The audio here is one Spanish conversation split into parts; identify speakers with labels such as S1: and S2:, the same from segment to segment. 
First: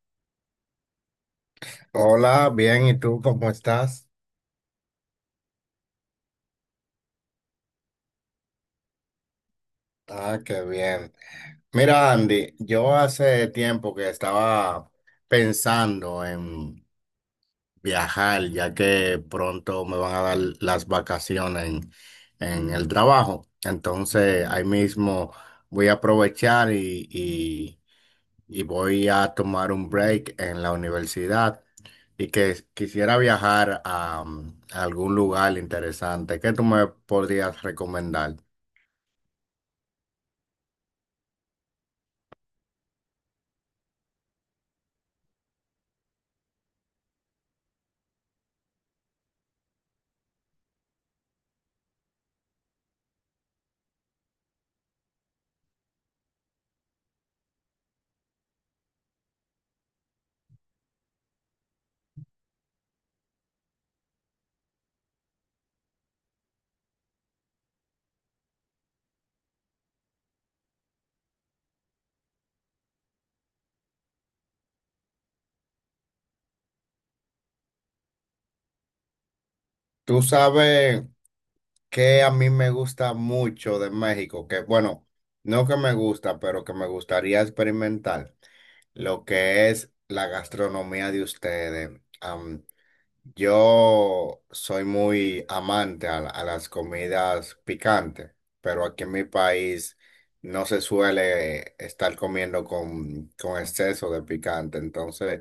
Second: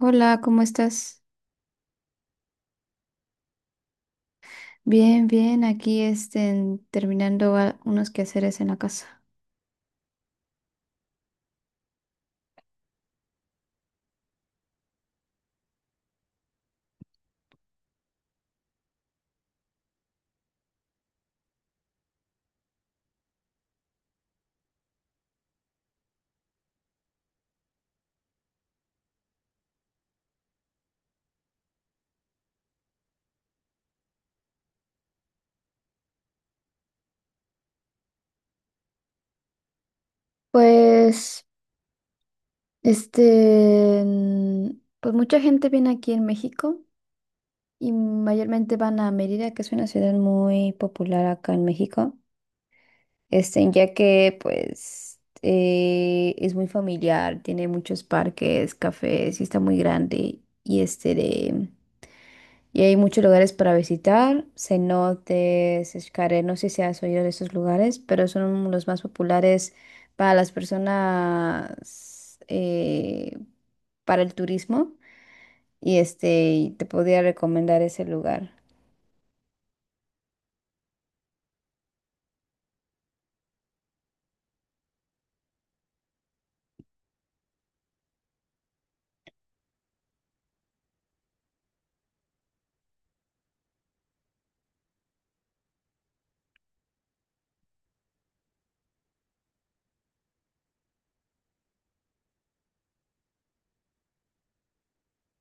S1: Hola, ¿cómo estás?
S2: Hola, bien, ¿y tú cómo estás?
S1: Bien, bien, aquí terminando unos quehaceres en la casa.
S2: Ah, qué bien. Mira, Andy, yo hace tiempo que estaba pensando en viajar, ya que pronto me van a dar las vacaciones en el trabajo. Entonces, ahí mismo voy a aprovechar y voy a tomar un break en la universidad y que quisiera viajar a a algún lugar interesante. ¿Qué tú me podrías recomendar?
S1: Pues, este, mm, pues, mucha gente viene aquí en México y mayormente van a Mérida, que es una ciudad muy popular acá en México, ya que pues es muy familiar, tiene muchos parques, cafés y está muy grande y este de Y hay muchos lugares para visitar, cenotes, escaré. No sé si has oído de esos lugares, pero son los más populares para las personas, para el turismo. Y te podría recomendar ese lugar.
S2: Tú sabes que a mí me gusta mucho de México, que bueno, no que me gusta, pero que me gustaría experimentar lo que es la gastronomía de ustedes. Yo soy muy amante a, a las comidas picantes, pero aquí en mi país no se suele estar comiendo con exceso de picante. Entonces,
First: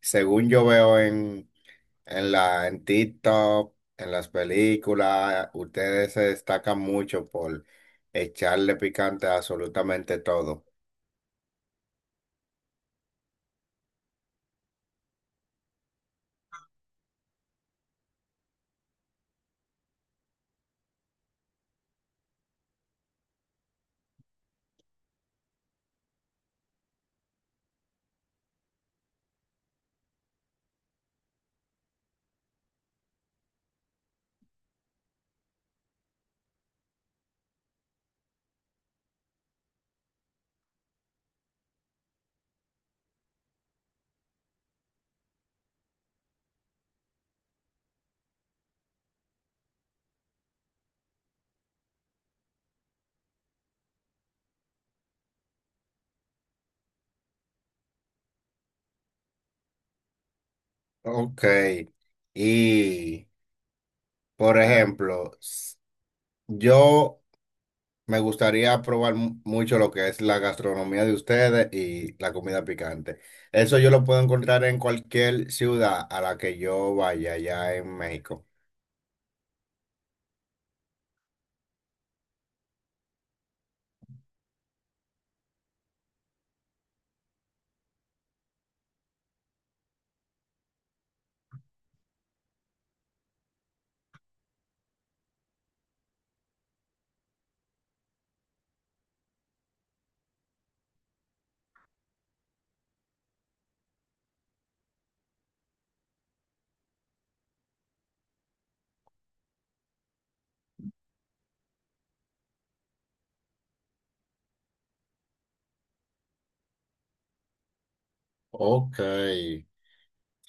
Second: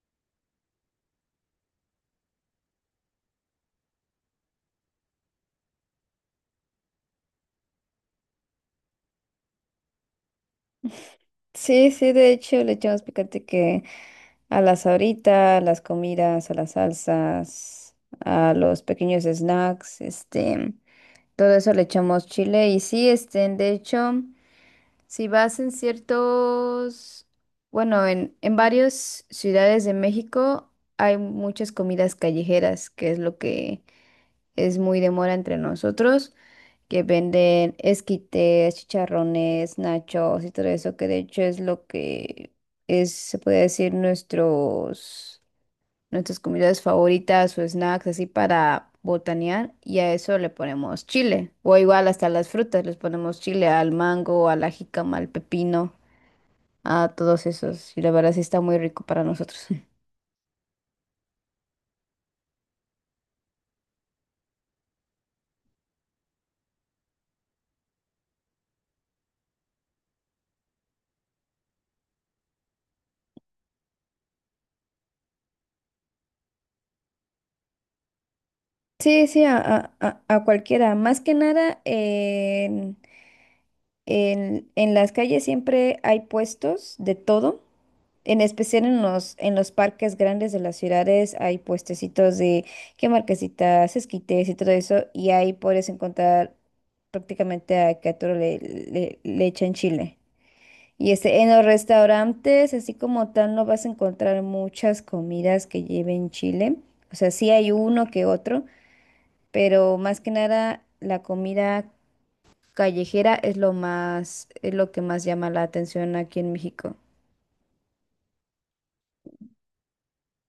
S2: según yo veo en en TikTok, en las películas, ustedes se destacan mucho por echarle picante a absolutamente todo.
S1: Sí, sí, de hecho le echamos picante que a las ahorita, a las comidas, a las salsas, a los pequeños snacks, todo eso le echamos chile. Y sí, de hecho. Si vas en ciertos, bueno, en varias ciudades de México hay muchas comidas callejeras, que es lo que es muy de moda entre nosotros, que venden esquites, chicharrones, nachos y todo eso, que de hecho es lo que es, se puede decir, nuestras comidas favoritas o snacks, así para botanear, y a eso le ponemos chile, o igual hasta las frutas, les ponemos chile al mango, a la jícama, al pepino a todos esos. Y la verdad sí está muy rico para nosotros.
S2: Ok. Y, por ejemplo, yo me gustaría probar mucho lo que es la gastronomía de ustedes y la comida picante. Eso yo lo puedo encontrar en cualquier ciudad a la que yo vaya allá en México.
S1: Sí, sí, a cualquiera. Más que nada, en las calles siempre hay puestos de todo. En especial en los parques grandes de las ciudades hay puestecitos de que marquesitas, esquites y todo eso. Y ahí puedes encontrar prácticamente a todo le echan chile. En los restaurantes, así como tal, no vas a encontrar muchas comidas que lleven chile. O sea, sí hay uno que otro, pero más que nada la comida callejera es lo más, es lo que más llama la atención aquí en México.
S2: Ok. Se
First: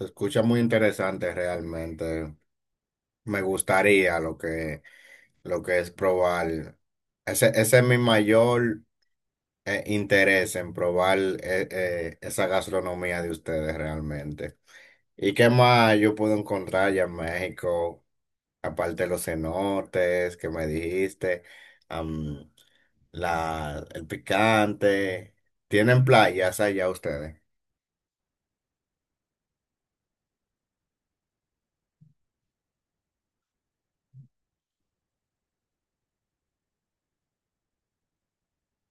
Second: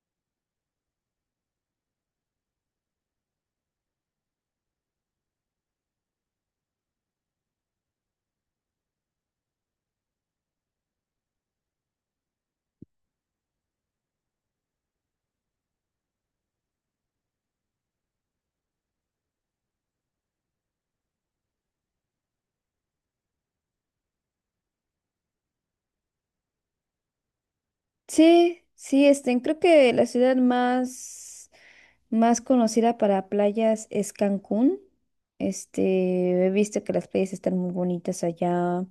S2: escucha muy interesante realmente. Me gustaría lo que es probar. Ese es mi mayor interés en probar esa gastronomía de ustedes realmente. ¿Y qué más yo puedo encontrar allá en México? Aparte de los cenotes que me dijiste, am, la, el picante. ¿Tienen playas allá ustedes?
S1: Sí, sí, creo que la ciudad más, más conocida para playas es Cancún. He visto que las playas están muy bonitas allá.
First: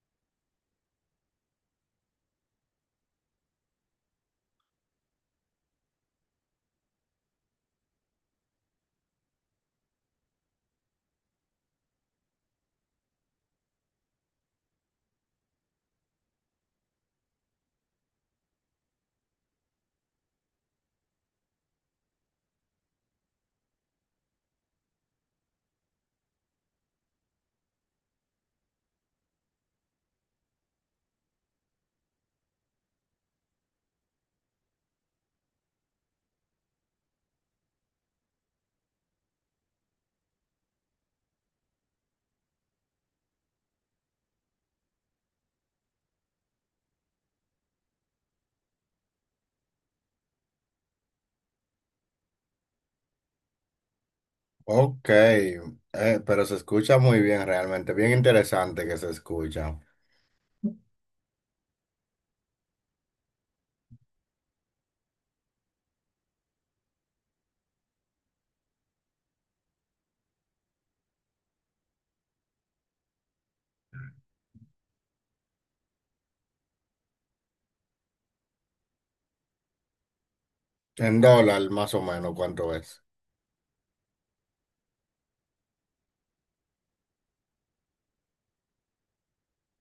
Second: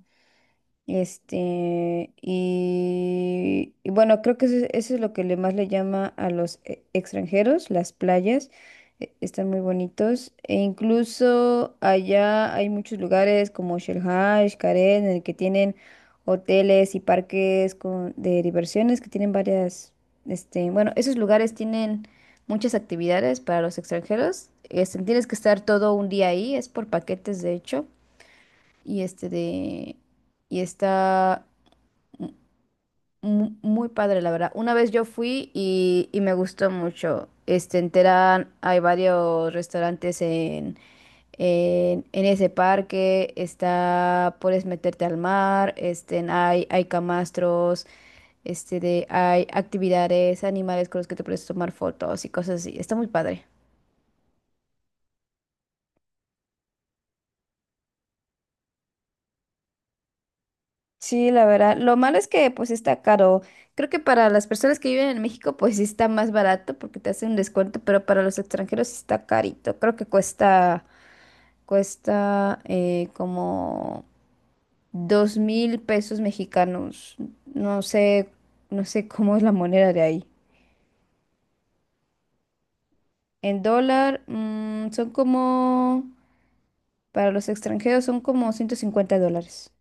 S1: Y bueno, creo que eso es lo que le más le llama a los extranjeros, las playas. Están muy bonitos. E incluso allá hay muchos lugares como Shell Haj, Karen, en el que tienen hoteles y parques con, de diversiones que tienen varias, bueno, esos lugares tienen muchas actividades para los extranjeros. Tienes que estar todo un día ahí, es por paquetes de hecho y este de... Y está muy padre, la verdad. Una vez yo fui y me gustó mucho. En Terán hay varios restaurantes en ese parque. Está, puedes meterte al mar. Hay camastros. Hay actividades, animales con los que te puedes tomar fotos y cosas así. Está muy padre.
S2: Ok, pero se escucha muy bien realmente, bien interesante que se escucha.
S1: Sí, la verdad. Lo malo es que pues está caro. Creo que para las personas que viven en México pues sí está más barato porque te hacen un descuento, pero para los extranjeros sí está carito. Creo que cuesta como 2000 pesos mexicanos. No sé, no sé cómo es la moneda de ahí.
S2: En dólar, más o menos, ¿cuánto es?
S1: En dólar, son como, para los extranjeros son como 150 dólares.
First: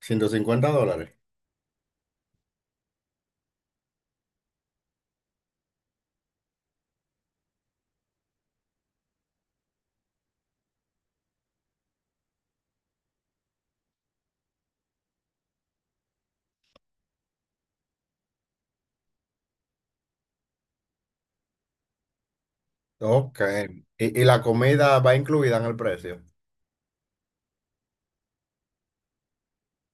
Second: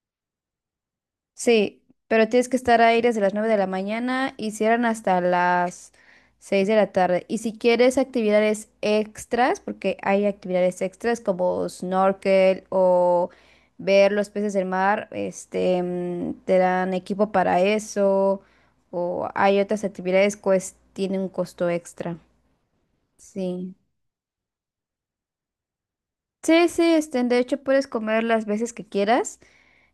S2: $150.
S1: Sí, pero tienes que estar ahí desde las 9 de la mañana y cierran hasta las 6 de la tarde. Y si quieres actividades extras, porque hay actividades extras como snorkel o ver los peces del mar, te dan equipo para eso. O hay otras actividades que tienen un costo extra.
S2: Ok.
S1: Sí.
S2: Y la comida va incluida en el precio?
S1: Sí, sí, de hecho puedes comer las veces que quieras.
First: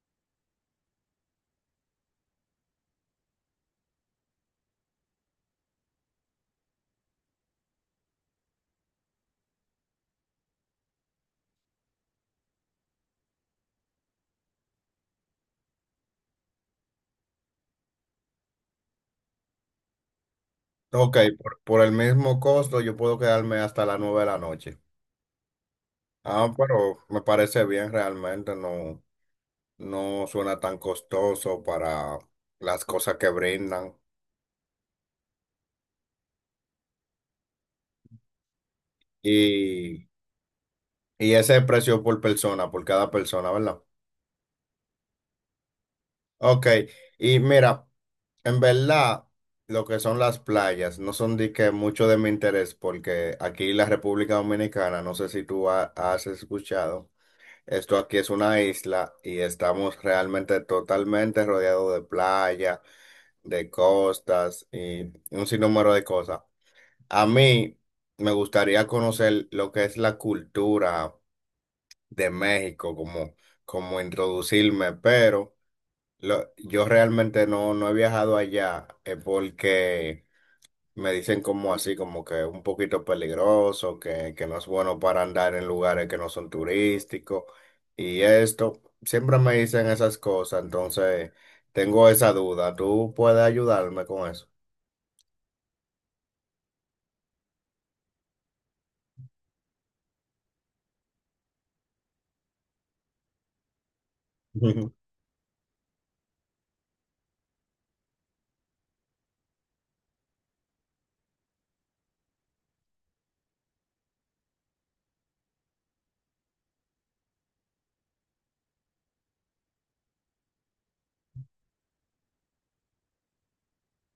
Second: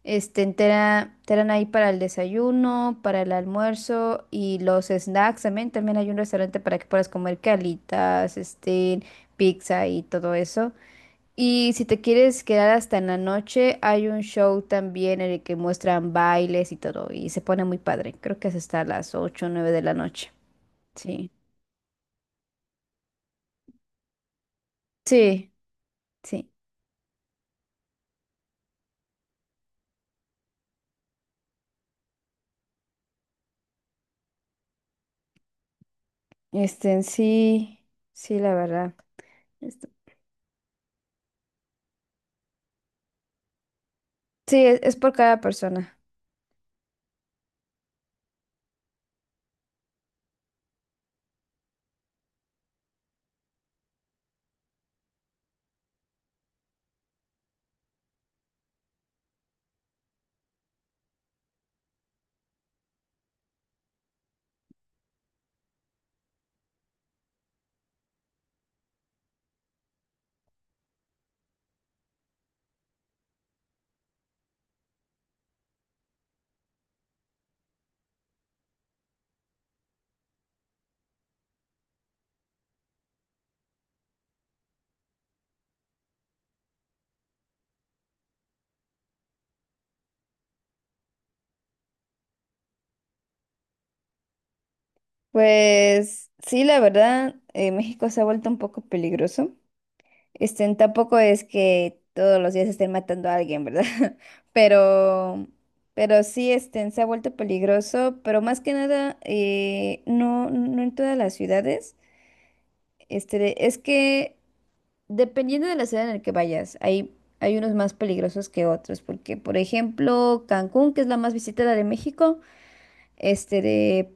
S1: Te dan ahí para el desayuno, para el almuerzo y los snacks también. También hay un restaurante para que puedas comer calitas, pizza y todo eso. Y si te quieres quedar hasta en la noche, hay un show también en el que muestran bailes y todo. Y se pone muy padre. Creo que es hasta las 8 o 9 de la noche.
S2: Ok,
S1: Sí.
S2: por el mismo costo yo puedo quedarme hasta las 9 de la noche.
S1: Sí, sí.
S2: Ah, pero me parece bien realmente, no, no suena tan costoso para las cosas que brindan.
S1: En sí, sí, la verdad. Este,
S2: Y, y ese precio por persona, por cada persona, ¿verdad?
S1: sí, es por cada persona.
S2: Ok, y mira. En verdad, lo que son las playas no son de que mucho de mi interés, porque aquí en la República Dominicana, no sé si tú has escuchado, esto aquí es una isla y estamos realmente totalmente rodeados de playa, de costas y un sinnúmero de cosas. A mí me gustaría conocer lo que es la cultura de México, como, como introducirme, pero yo realmente no, no he viajado allá porque me dicen como así, como que un poquito peligroso, que no es bueno para andar en lugares que no son turísticos y esto. Siempre me dicen esas cosas, entonces tengo esa duda. ¿Tú puedes ayudarme con eso?
S1: Pues sí, la verdad, México se ha vuelto un poco peligroso. Tampoco es que todos los días estén matando a alguien, ¿verdad?
S2: Ujú.
S1: Pero, pero sí, se ha vuelto peligroso, pero más que nada, no, no en todas las ciudades. Es que dependiendo de la ciudad en la que vayas, hay unos más peligrosos que otros, porque, por ejemplo, Cancún, que es la más visitada de México, este,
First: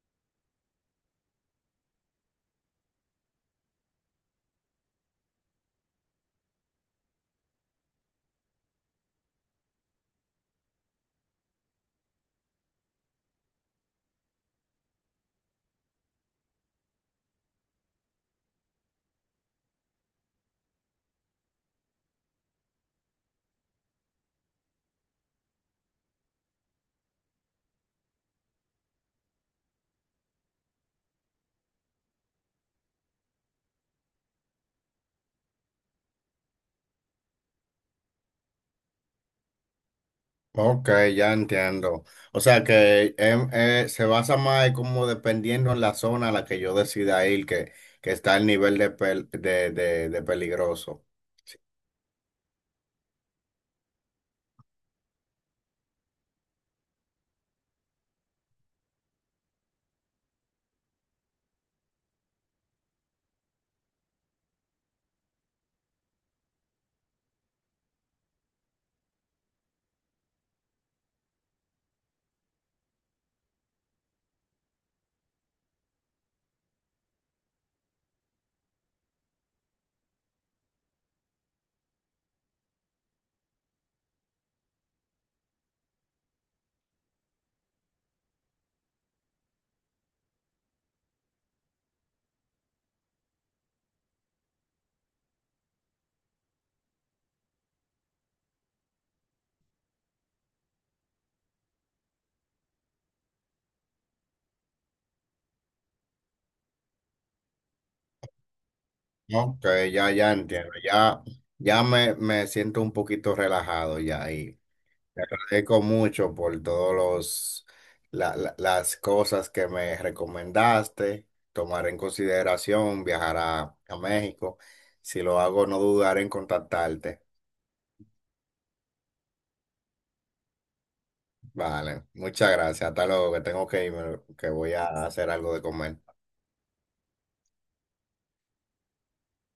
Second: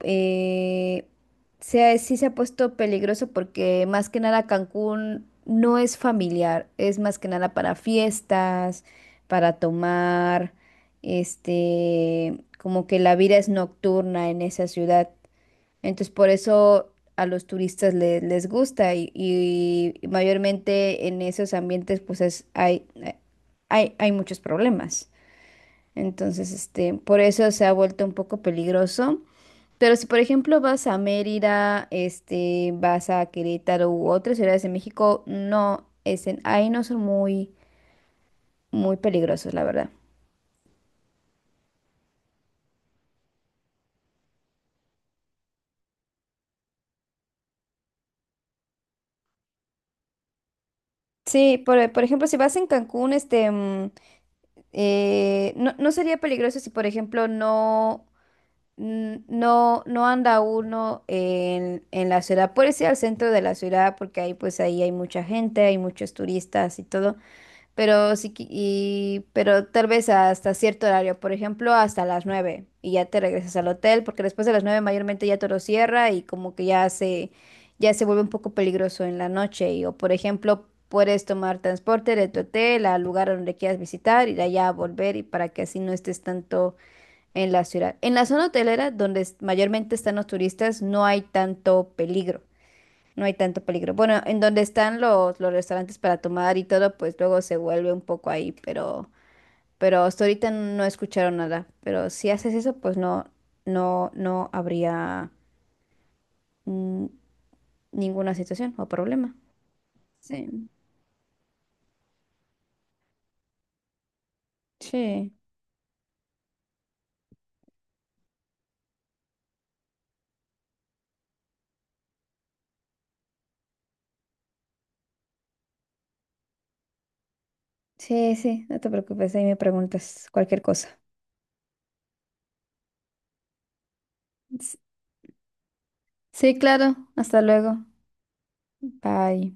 S1: eh, sí se ha puesto peligroso porque más que nada Cancún no es familiar, es más que nada para fiestas, para tomar, como que la vida es nocturna en esa ciudad. Entonces por eso a los turistas les gusta y mayormente en esos ambientes pues hay muchos problemas. Entonces, por eso se ha vuelto un poco peligroso. Pero si, por ejemplo, vas a Mérida, vas a Querétaro u otras ciudades de México, no, ahí no son muy, muy peligrosos, la verdad.
S2: Ok, ya entiendo. O sea que se basa más como dependiendo en la zona a la que yo decida ir, que está el nivel de, de peligroso.
S1: Sí, por ejemplo, si vas en Cancún, no, no sería peligroso si, por ejemplo, no anda uno en la ciudad. Puedes ir al centro de la ciudad porque ahí, pues, ahí hay mucha gente, hay muchos turistas y todo. Pero sí, pero tal vez hasta cierto horario, por ejemplo, hasta las 9 y ya te regresas al hotel, porque después de las 9 mayormente ya todo cierra y como que ya se vuelve un poco peligroso en la noche. Y, o por ejemplo, puedes tomar transporte de tu hotel al lugar donde quieras visitar ir allá a volver y para que así no estés tanto en la ciudad. En la zona hotelera, donde mayormente están los turistas, no hay tanto peligro. No hay tanto peligro. Bueno, en donde están los restaurantes para tomar y todo, pues luego se vuelve un poco ahí, pero hasta ahorita no escucharon nada. Pero si haces eso, pues no, no, no habría mm, ninguna situación o problema.
S2: Ok, ya, ya
S1: Sí,
S2: entiendo, ya, ya me siento un poquito relajado ya y te
S1: sí,
S2: agradezco mucho por todos los, las cosas que me recomendaste, tomar en consideración viajar a México. Si lo hago, no dudaré en contactarte.
S1: sí, sí, no te preocupes, ahí me preguntas cualquier cosa.
S2: Vale, muchas gracias, hasta luego, que tengo que irme, que voy
S1: S-
S2: a hacer algo de comer.
S1: Sí, claro, hasta luego. Bye.